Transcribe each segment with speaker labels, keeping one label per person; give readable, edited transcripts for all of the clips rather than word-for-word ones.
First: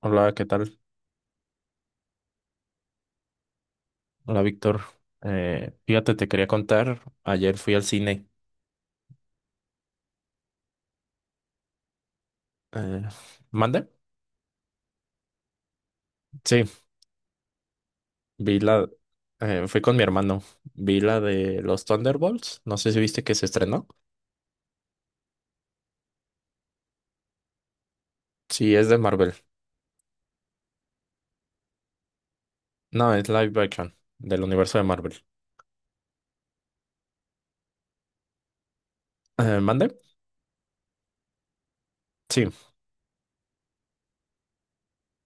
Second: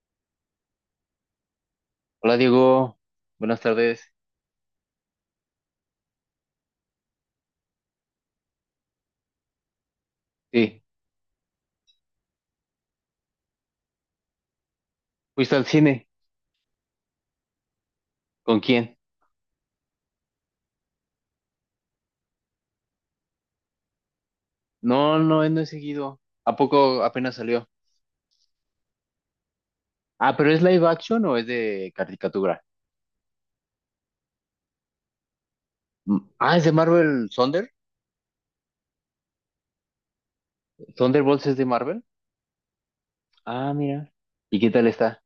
Speaker 1: Hola, ¿qué tal?
Speaker 2: Hola Diego, buenas tardes.
Speaker 1: Hola, Víctor. Fíjate, te quería contar, ayer fui al cine.
Speaker 2: Sí,
Speaker 1: Eh, ¿Mande?
Speaker 2: ¿fuiste al cine?
Speaker 1: Sí, vi
Speaker 2: ¿Con
Speaker 1: la...
Speaker 2: quién?
Speaker 1: fui con mi hermano. Vi la de los Thunderbolts. No sé si viste que se estrenó.
Speaker 2: No, no, no he seguido. ¿A poco apenas salió?
Speaker 1: Sí, es de Marvel.
Speaker 2: Ah, pero ¿es live action o es de caricatura?
Speaker 1: No, es live action, del universo de Marvel.
Speaker 2: Mm, ah, es de Marvel Thunder.
Speaker 1: ¿Mande?
Speaker 2: ¿Thunderbolts es de Marvel?
Speaker 1: Sí,
Speaker 2: Ah, mira. ¿Y qué tal está?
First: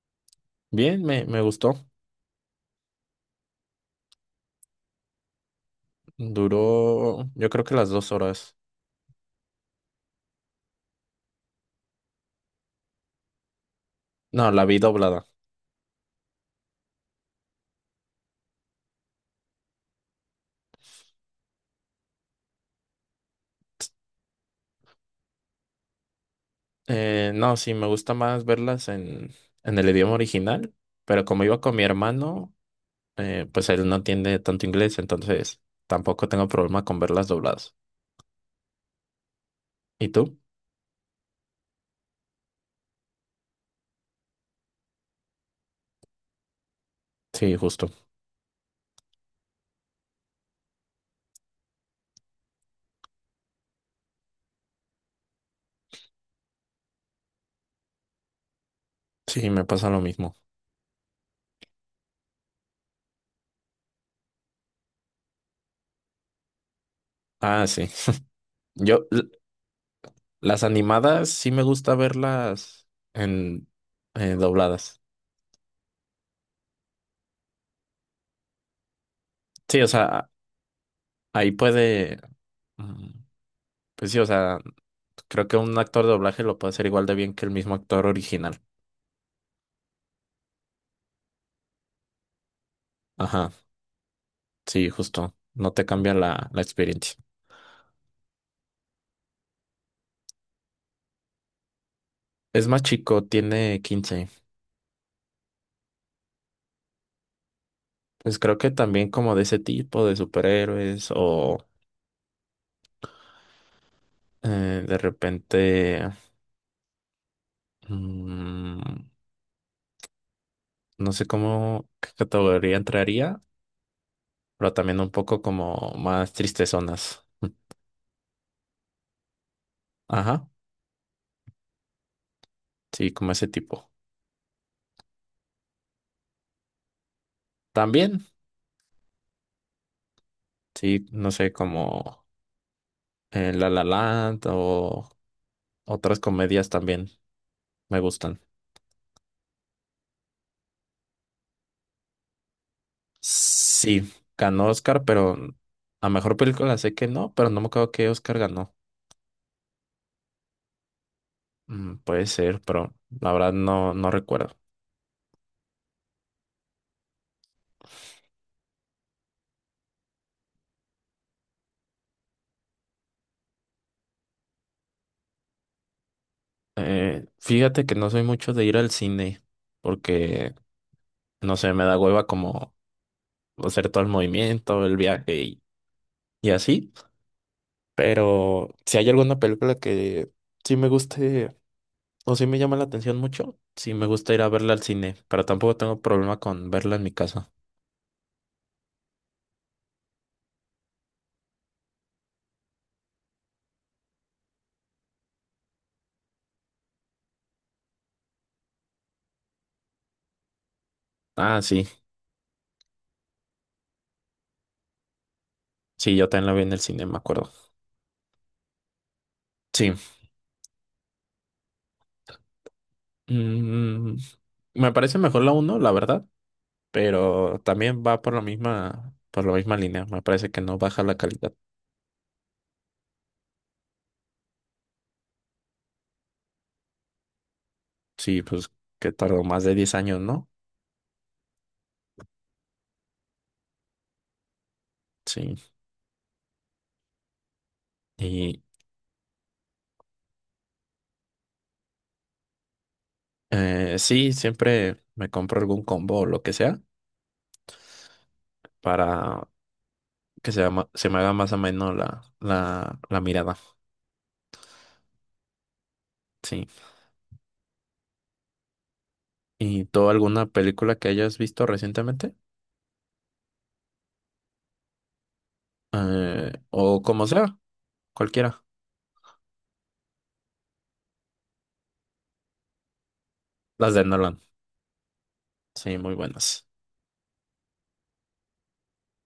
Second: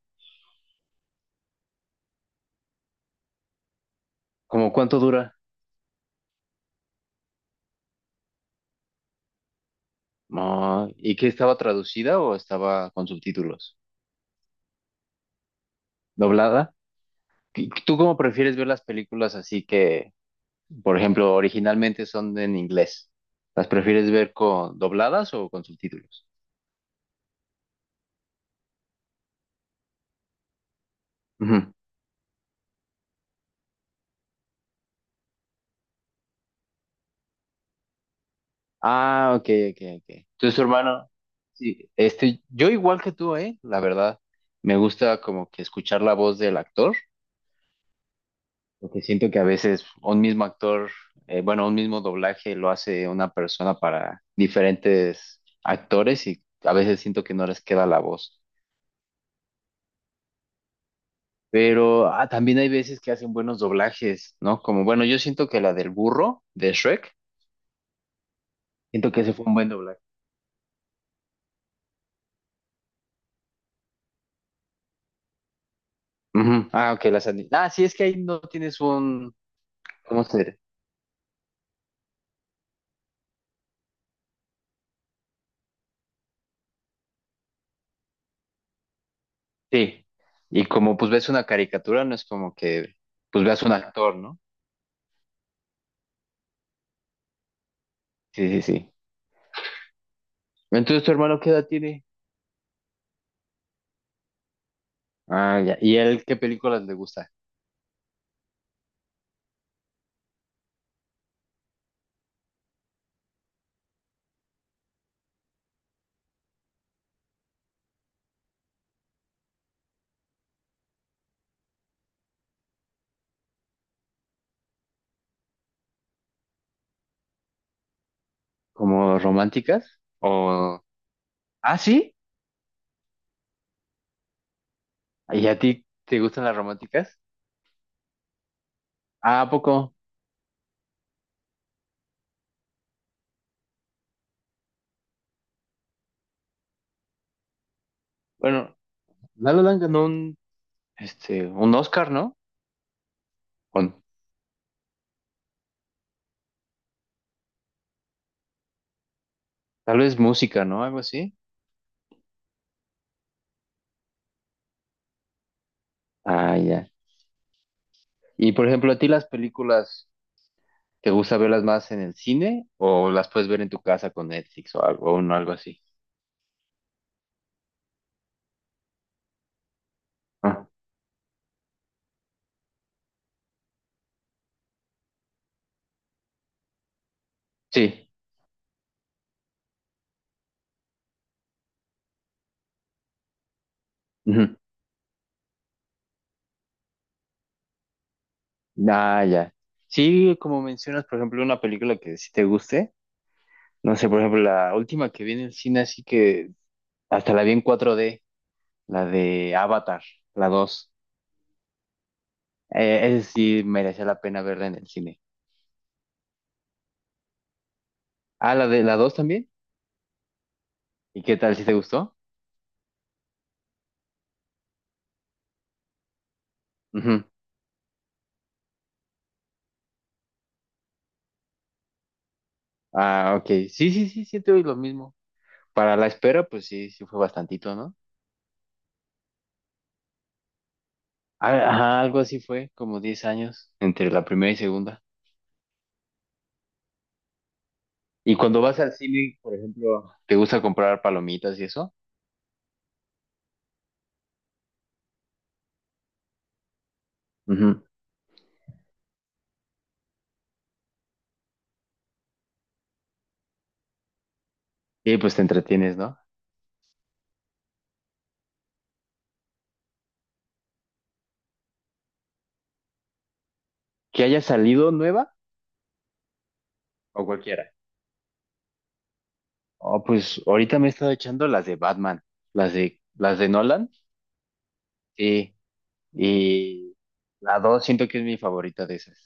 Speaker 1: bien, me gustó.
Speaker 2: ¿Cómo cuánto dura?
Speaker 1: Duró, yo creo que las 2 horas.
Speaker 2: Ah, ¿y qué estaba traducida o estaba con subtítulos?
Speaker 1: No, la vi doblada.
Speaker 2: ¿Doblada? ¿Tú cómo prefieres ver las películas así que, por ejemplo, originalmente son en inglés? ¿Las prefieres ver con dobladas o con subtítulos?
Speaker 1: No, sí, me gusta más verlas en el idioma original, pero como iba
Speaker 2: Ujú.
Speaker 1: con mi hermano... pues él no entiende tanto inglés, entonces tampoco tengo problema con verlas dobladas.
Speaker 2: Ah, ok, ok, ok.
Speaker 1: ¿Y tú?
Speaker 2: Entonces, su hermano, sí, yo igual que tú, ¿eh? La verdad, me gusta como que escuchar la voz del actor,
Speaker 1: Sí, justo.
Speaker 2: porque siento que a veces un mismo actor, bueno, un mismo doblaje lo hace una persona para diferentes actores y a veces siento que no les queda la voz.
Speaker 1: Sí, me pasa lo mismo.
Speaker 2: Pero ah, también hay veces que hacen buenos doblajes, ¿no? Como, bueno, yo siento que la del burro de Shrek,
Speaker 1: Ah, sí. Yo,
Speaker 2: siento que
Speaker 1: l-
Speaker 2: ese fue un buen doblaje.
Speaker 1: las animadas sí me gusta verlas en dobladas.
Speaker 2: Ujú. Ah, ok, ah, sí, es que ahí no tienes un,
Speaker 1: Sí, o
Speaker 2: ¿cómo
Speaker 1: sea,
Speaker 2: se dice?
Speaker 1: ahí puede, mm, pues sí, o sea, creo que un actor de doblaje lo puede hacer igual de bien que el mismo actor original.
Speaker 2: Sí, y como pues ves una caricatura, no es como que pues
Speaker 1: Ajá,
Speaker 2: veas un actor, ¿no?
Speaker 1: sí, justo. No te cambia la experiencia.
Speaker 2: Sí, sí, sí. Entonces, ¿tu hermano qué edad tiene?
Speaker 1: Es más chico, tiene 15.
Speaker 2: Ah, ya. ¿Y él qué películas le gusta?
Speaker 1: Pues creo que también como de ese tipo de superhéroes o de repente, mm, no sé qué categoría entraría, pero también un poco como más tristezonas.
Speaker 2: ¿Como románticas?
Speaker 1: Ajá,
Speaker 2: ¿O... ah, sí.
Speaker 1: sí, como ese tipo.
Speaker 2: ¿Y a ti te gustan las románticas?
Speaker 1: También,
Speaker 2: Ah, ¿a poco?
Speaker 1: sí, no sé, como La La Land o otras comedias también me gustan.
Speaker 2: Bueno, La La Land ganó un Oscar, ¿no? Con
Speaker 1: Sí, ganó Oscar, pero a mejor película sé que no, pero no me acuerdo qué Oscar ganó.
Speaker 2: tal vez música, ¿no? Algo así.
Speaker 1: Mm, puede ser, pero la verdad no recuerdo.
Speaker 2: Ah, ya. Y por ejemplo, ¿a ti las películas te gusta verlas más en el cine o las puedes ver en tu casa con Netflix o algo, o no, algo así?
Speaker 1: Fíjate que no soy mucho de ir al cine porque, no sé, me da hueva como hacer todo el movimiento, el viaje y así.
Speaker 2: Sí.
Speaker 1: Pero si hay alguna película que sí me guste o sí me llama la atención mucho, sí me gusta ir a
Speaker 2: Ujú.
Speaker 1: verla al cine, pero tampoco tengo problema con verla en mi casa.
Speaker 2: Ah, ya. Sí, como mencionas, por ejemplo, una película que sí te guste. No sé, por ejemplo, la última que vi en el cine, así que hasta la vi en cuatro d la de Avatar, la dos.
Speaker 1: Ah, sí,
Speaker 2: Esa sí merecía la pena verla en el cine.
Speaker 1: sí, yo también la vi en el cine, me acuerdo.
Speaker 2: Ah, la de la 2 también.
Speaker 1: Sí.
Speaker 2: ¿Y qué tal? ¿Sí te gustó?
Speaker 1: Mm, me parece mejor la uno, la verdad,
Speaker 2: Ujú.
Speaker 1: pero también va por la misma línea. Me parece que no baja la calidad.
Speaker 2: Ah, ok. Sí, sí, sí, siento lo mismo. Para la espera, pues sí, sí fue bastantito, ¿no?
Speaker 1: Sí, pues que tardó más de 10 años, ¿no?
Speaker 2: Ah, ajá, algo así fue, como 10 años entre la primera y segunda.
Speaker 1: Sí.
Speaker 2: Y cuando
Speaker 1: Y
Speaker 2: vas al cine, por ejemplo, te gusta comprar palomitas y eso.
Speaker 1: sí, siempre me compro algún combo o lo que sea
Speaker 2: Ujú.
Speaker 1: para que se me haga más o menos la mirada.
Speaker 2: Y pues te entretienes, ¿no?
Speaker 1: Sí. ¿Y tú alguna película que hayas visto recientemente?
Speaker 2: Que haya salido nueva
Speaker 1: O
Speaker 2: o
Speaker 1: como sea,
Speaker 2: cualquiera.
Speaker 1: cualquiera.
Speaker 2: Oh, pues ahorita me he estado echando las de Batman, las de Nolan.
Speaker 1: Las de Nolan.
Speaker 2: Sí.
Speaker 1: Sí, muy buenas.
Speaker 2: Y la dos siento que es mi favorita de esas,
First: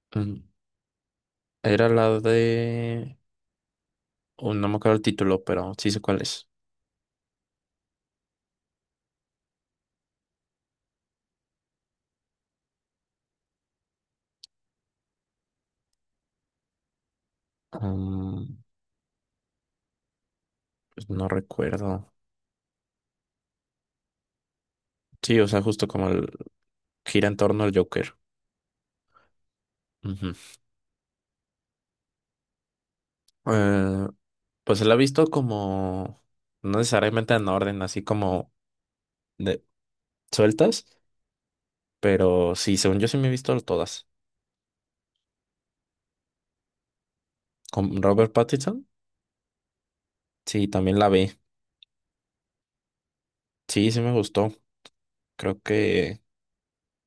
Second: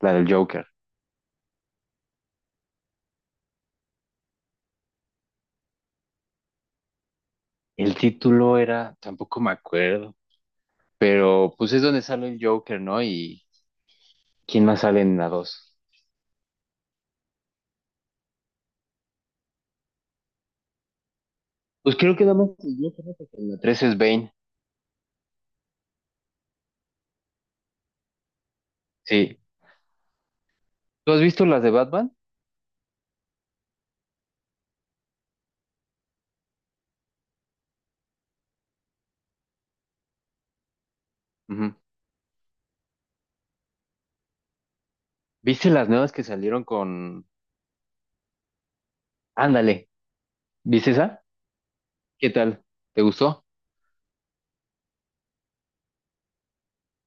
Speaker 2: la del
Speaker 1: Mm,
Speaker 2: Joker.
Speaker 1: era la de... oh, no me acuerdo el título, pero sí sé cuál es.
Speaker 2: El título era, tampoco me acuerdo, pero pues es donde sale el Joker, ¿no? Y ¿quién más sale en la dos?
Speaker 1: Um, pues no
Speaker 2: Pues
Speaker 1: recuerdo.
Speaker 2: creo que nada más el Joker, ¿no? Porque en la tres es Bane.
Speaker 1: Sí, o sea, gira en torno al Joker.
Speaker 2: Sí.
Speaker 1: Ujú.
Speaker 2: ¿Tú has visto las de Batman?
Speaker 1: Eh, pues se la ha visto como, no necesariamente en orden, así como de sueltas,
Speaker 2: Ujú.
Speaker 1: pero sí, según yo sí me he visto todas.
Speaker 2: ¿Viste las nuevas que salieron con...
Speaker 1: Con Robert Pattinson,
Speaker 2: ándale,
Speaker 1: sí,
Speaker 2: ¿viste
Speaker 1: también la
Speaker 2: esa?
Speaker 1: vi.
Speaker 2: ¿Qué tal? ¿Te gustó?
Speaker 1: Sí, sí me gustó. Creo que,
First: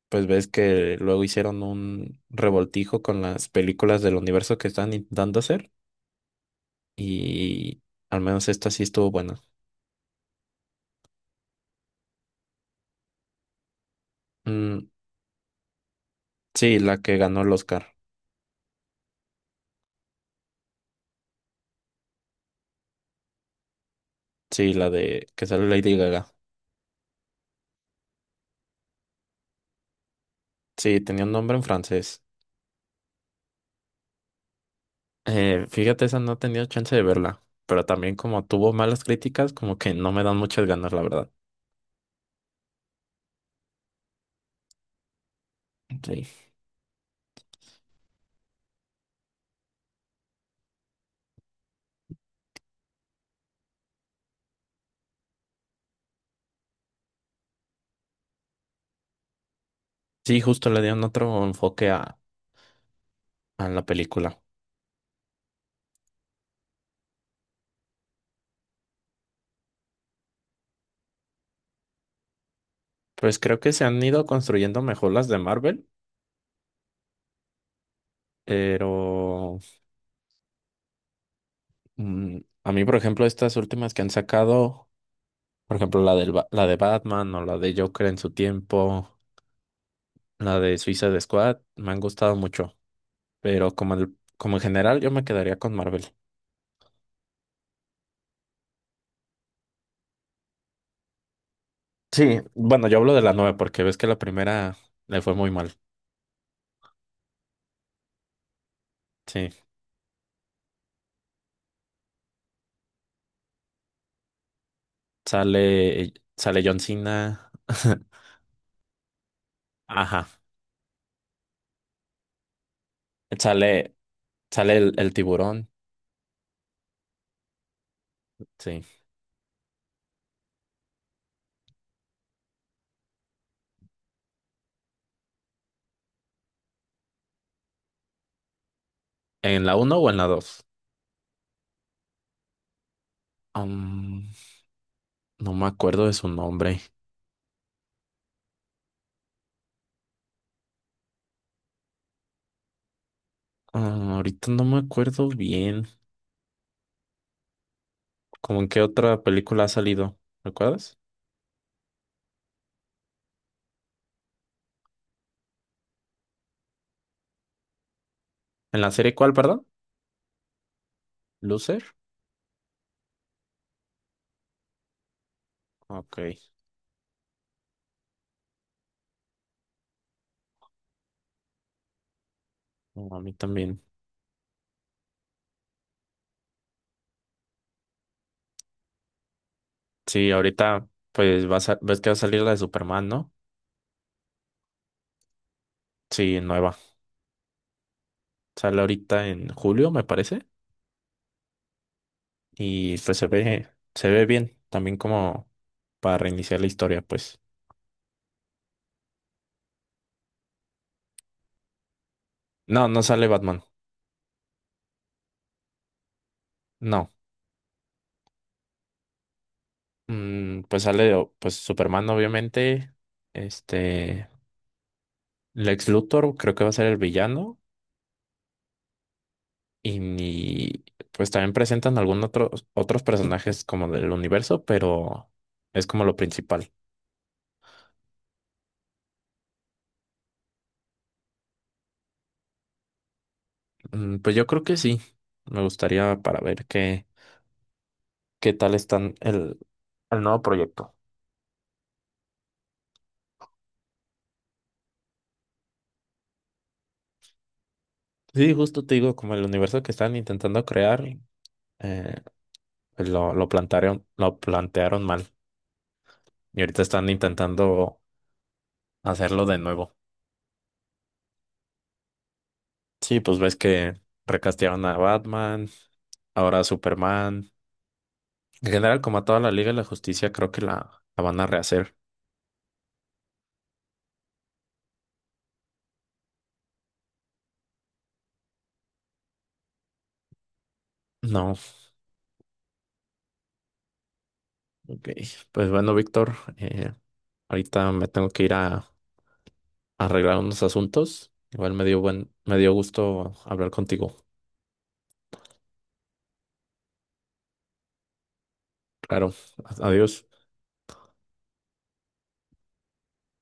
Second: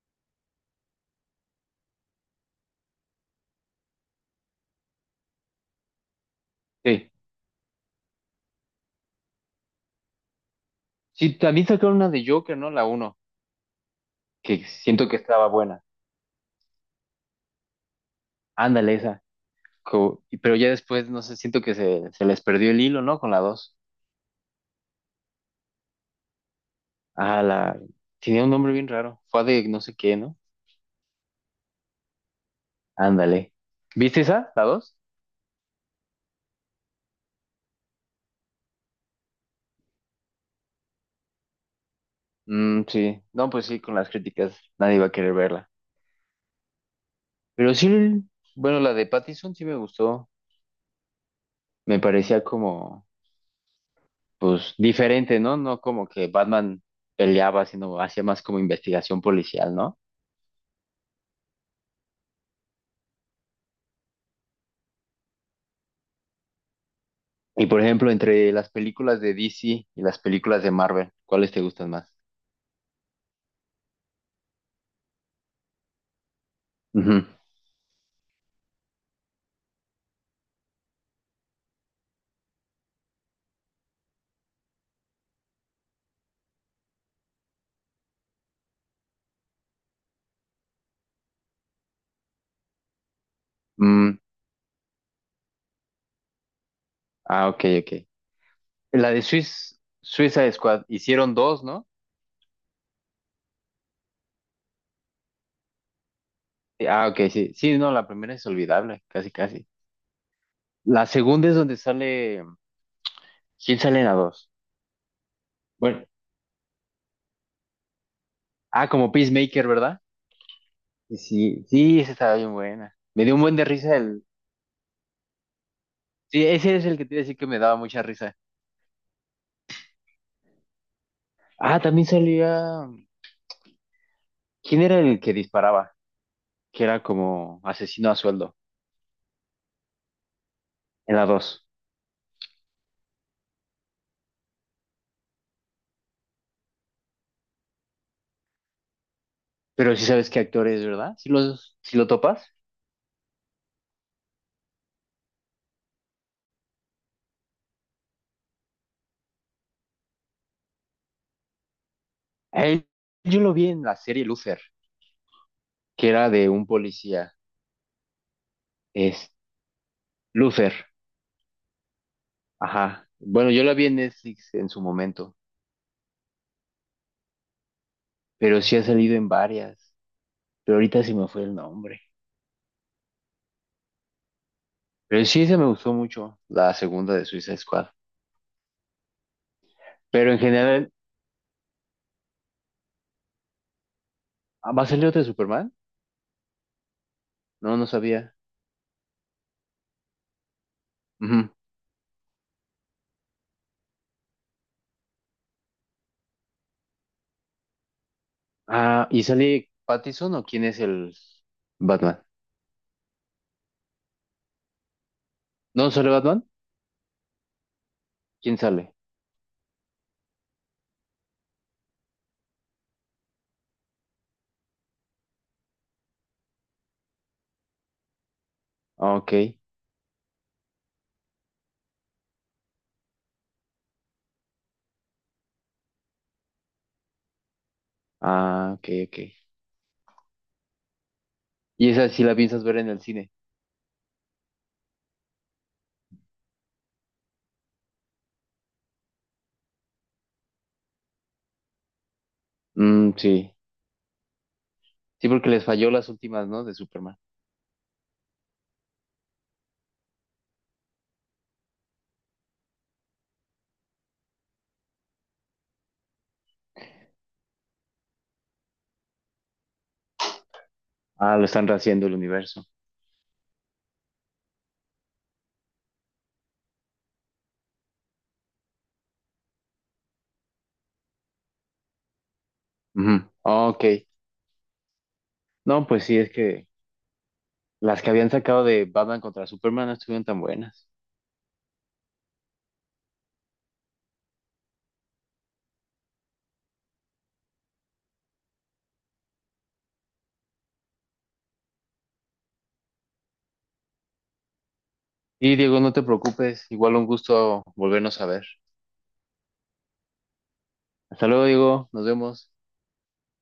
Speaker 1: pues ves que luego hicieron un revoltijo con las películas del universo que están intentando hacer,
Speaker 2: Sí.
Speaker 1: y al menos esta sí estuvo buena.
Speaker 2: Sí, también sacaron una de Joker, ¿no? La uno, que
Speaker 1: Mm,
Speaker 2: siento que estaba buena.
Speaker 1: sí, la que ganó el Oscar.
Speaker 2: Ándale, esa. Pero ya después, no sé, siento que se les perdió el hilo, ¿no? Con la dos.
Speaker 1: Sí, la de que sale Lady Gaga.
Speaker 2: Ah, la... tenía un nombre bien raro. Fue de no sé qué, ¿no?
Speaker 1: Sí, tenía un nombre en francés.
Speaker 2: Ándale. ¿Viste esa? ¿La dos?
Speaker 1: Fíjate, esa no he tenido chance de verla, pero también como tuvo malas críticas, como que no me dan muchas ganas, la verdad.
Speaker 2: Mm, sí. No, pues sí, con las críticas nadie va a querer verla.
Speaker 1: Sí,
Speaker 2: Pero sí, bueno, la de Pattinson sí me gustó. Me parecía como... pues diferente, ¿no? No como que Batman peleaba, sino hacía más como investigación policial, ¿no?
Speaker 1: sí, justo le dieron otro enfoque a la película.
Speaker 2: Y por ejemplo, entre las películas de DC y las películas de Marvel, ¿cuáles te gustan más?
Speaker 1: Pues creo que se han ido construyendo mejor las de Marvel,
Speaker 2: Ujú.
Speaker 1: pero a mí, por ejemplo, estas últimas que han sacado, por ejemplo, la de Batman o la de Joker en su tiempo, la de Suicide Squad, me han gustado mucho. Pero como,
Speaker 2: Mm,
Speaker 1: como en general, yo me quedaría con Marvel.
Speaker 2: ah, ok, ok. La de Suicide Squad, hicieron dos, ¿no?
Speaker 1: Sí, bueno, yo hablo de la nueva porque ves que la primera le fue muy mal.
Speaker 2: Sí, ah, ok, sí. Sí, no, la primera es olvidable, casi,
Speaker 1: Sí.
Speaker 2: casi. La segunda es donde sale... ¿Quién sale en la dos? Bueno,
Speaker 1: Sale John Cena.
Speaker 2: ah, como Peacemaker, ¿verdad?
Speaker 1: Ajá.
Speaker 2: Sí, sí, sí, esa estaba bien buena. Me dio un buen de
Speaker 1: Sale,
Speaker 2: risa.
Speaker 1: Sale el tiburón.
Speaker 2: Sí, ese es el que te iba a decir que me daba mucha risa.
Speaker 1: Sí.
Speaker 2: Ah, también salía. ¿Quién era el que disparaba? Que era como asesino a sueldo
Speaker 1: ¿En la uno o en la 2?
Speaker 2: en la dos.
Speaker 1: No me acuerdo de su nombre.
Speaker 2: Pero sí sabes qué actor es, ¿verdad? Si lo topas.
Speaker 1: Ah, ahorita no me acuerdo bien. ¿Cómo en qué otra película ha salido? ¿Recuerdas?
Speaker 2: A él, yo lo vi en la serie Luther, que era de un policía.
Speaker 1: ¿En la serie
Speaker 2: Es
Speaker 1: cuál, perdón?
Speaker 2: Luther.
Speaker 1: ¿Loser?
Speaker 2: Ajá. Bueno, yo la vi en Netflix en su momento,
Speaker 1: Ok.
Speaker 2: pero sí ha salido en varias. Pero ahorita se me fue el nombre.
Speaker 1: No, a mí también.
Speaker 2: Pero sí, se me gustó mucho la segunda de Suicide Squad.
Speaker 1: Sí,
Speaker 2: Pero en
Speaker 1: ahorita
Speaker 2: general,
Speaker 1: pues ves que va a salir la de Superman, ¿no?
Speaker 2: ¿va a salir otra de Superman?
Speaker 1: Sí, nueva.
Speaker 2: No, no sabía.
Speaker 1: Sale ahorita en julio, me parece.
Speaker 2: Ujú.
Speaker 1: Y pues se ve bien. También como para reiniciar la historia, pues.
Speaker 2: Ah, ¿y sale Pattinson o quién es el Batman?
Speaker 1: No, no sale Batman.
Speaker 2: ¿No sale Batman?
Speaker 1: No.
Speaker 2: ¿Quién sale?
Speaker 1: Mm, pues Superman, obviamente. Este. Lex Luthor creo que va a ser el villano.
Speaker 2: Ah, ok.
Speaker 1: Y, ni- pues también presentan algunos otros personajes como del universo, pero es como lo principal.
Speaker 2: Ah, ok, ok. ¿Y esa sí la piensas ver en el cine?
Speaker 1: Mm, pues yo creo que sí. Me gustaría para ver qué tal están el nuevo proyecto.
Speaker 2: Mm, sí. Sí, porque les falló las últimas, ¿no? De Superman.
Speaker 1: Sí, justo te digo, como el universo que están intentando crear, eh, pues lo plantearon mal. Y ahorita están intentando hacerlo de nuevo.
Speaker 2: Ah, lo están rehaciendo el universo.
Speaker 1: Sí, pues ves que recastearon a Batman, ahora a Superman. En general, como a toda la Liga de la Justicia, creo que la van a rehacer.
Speaker 2: Ujú. Ah, ok. No, pues sí, es que las que habían sacado de Batman contra Superman no estuvieron tan buenas.
Speaker 1: No, ok. Pues bueno, Víctor, ahorita me tengo que ir a arreglar unos asuntos. Igual me dio me dio gusto hablar contigo.
Speaker 2: Y Diego, no te preocupes, igual un gusto volvernos a ver.
Speaker 1: Claro, adiós.
Speaker 2: Hasta luego, Diego, nos vemos.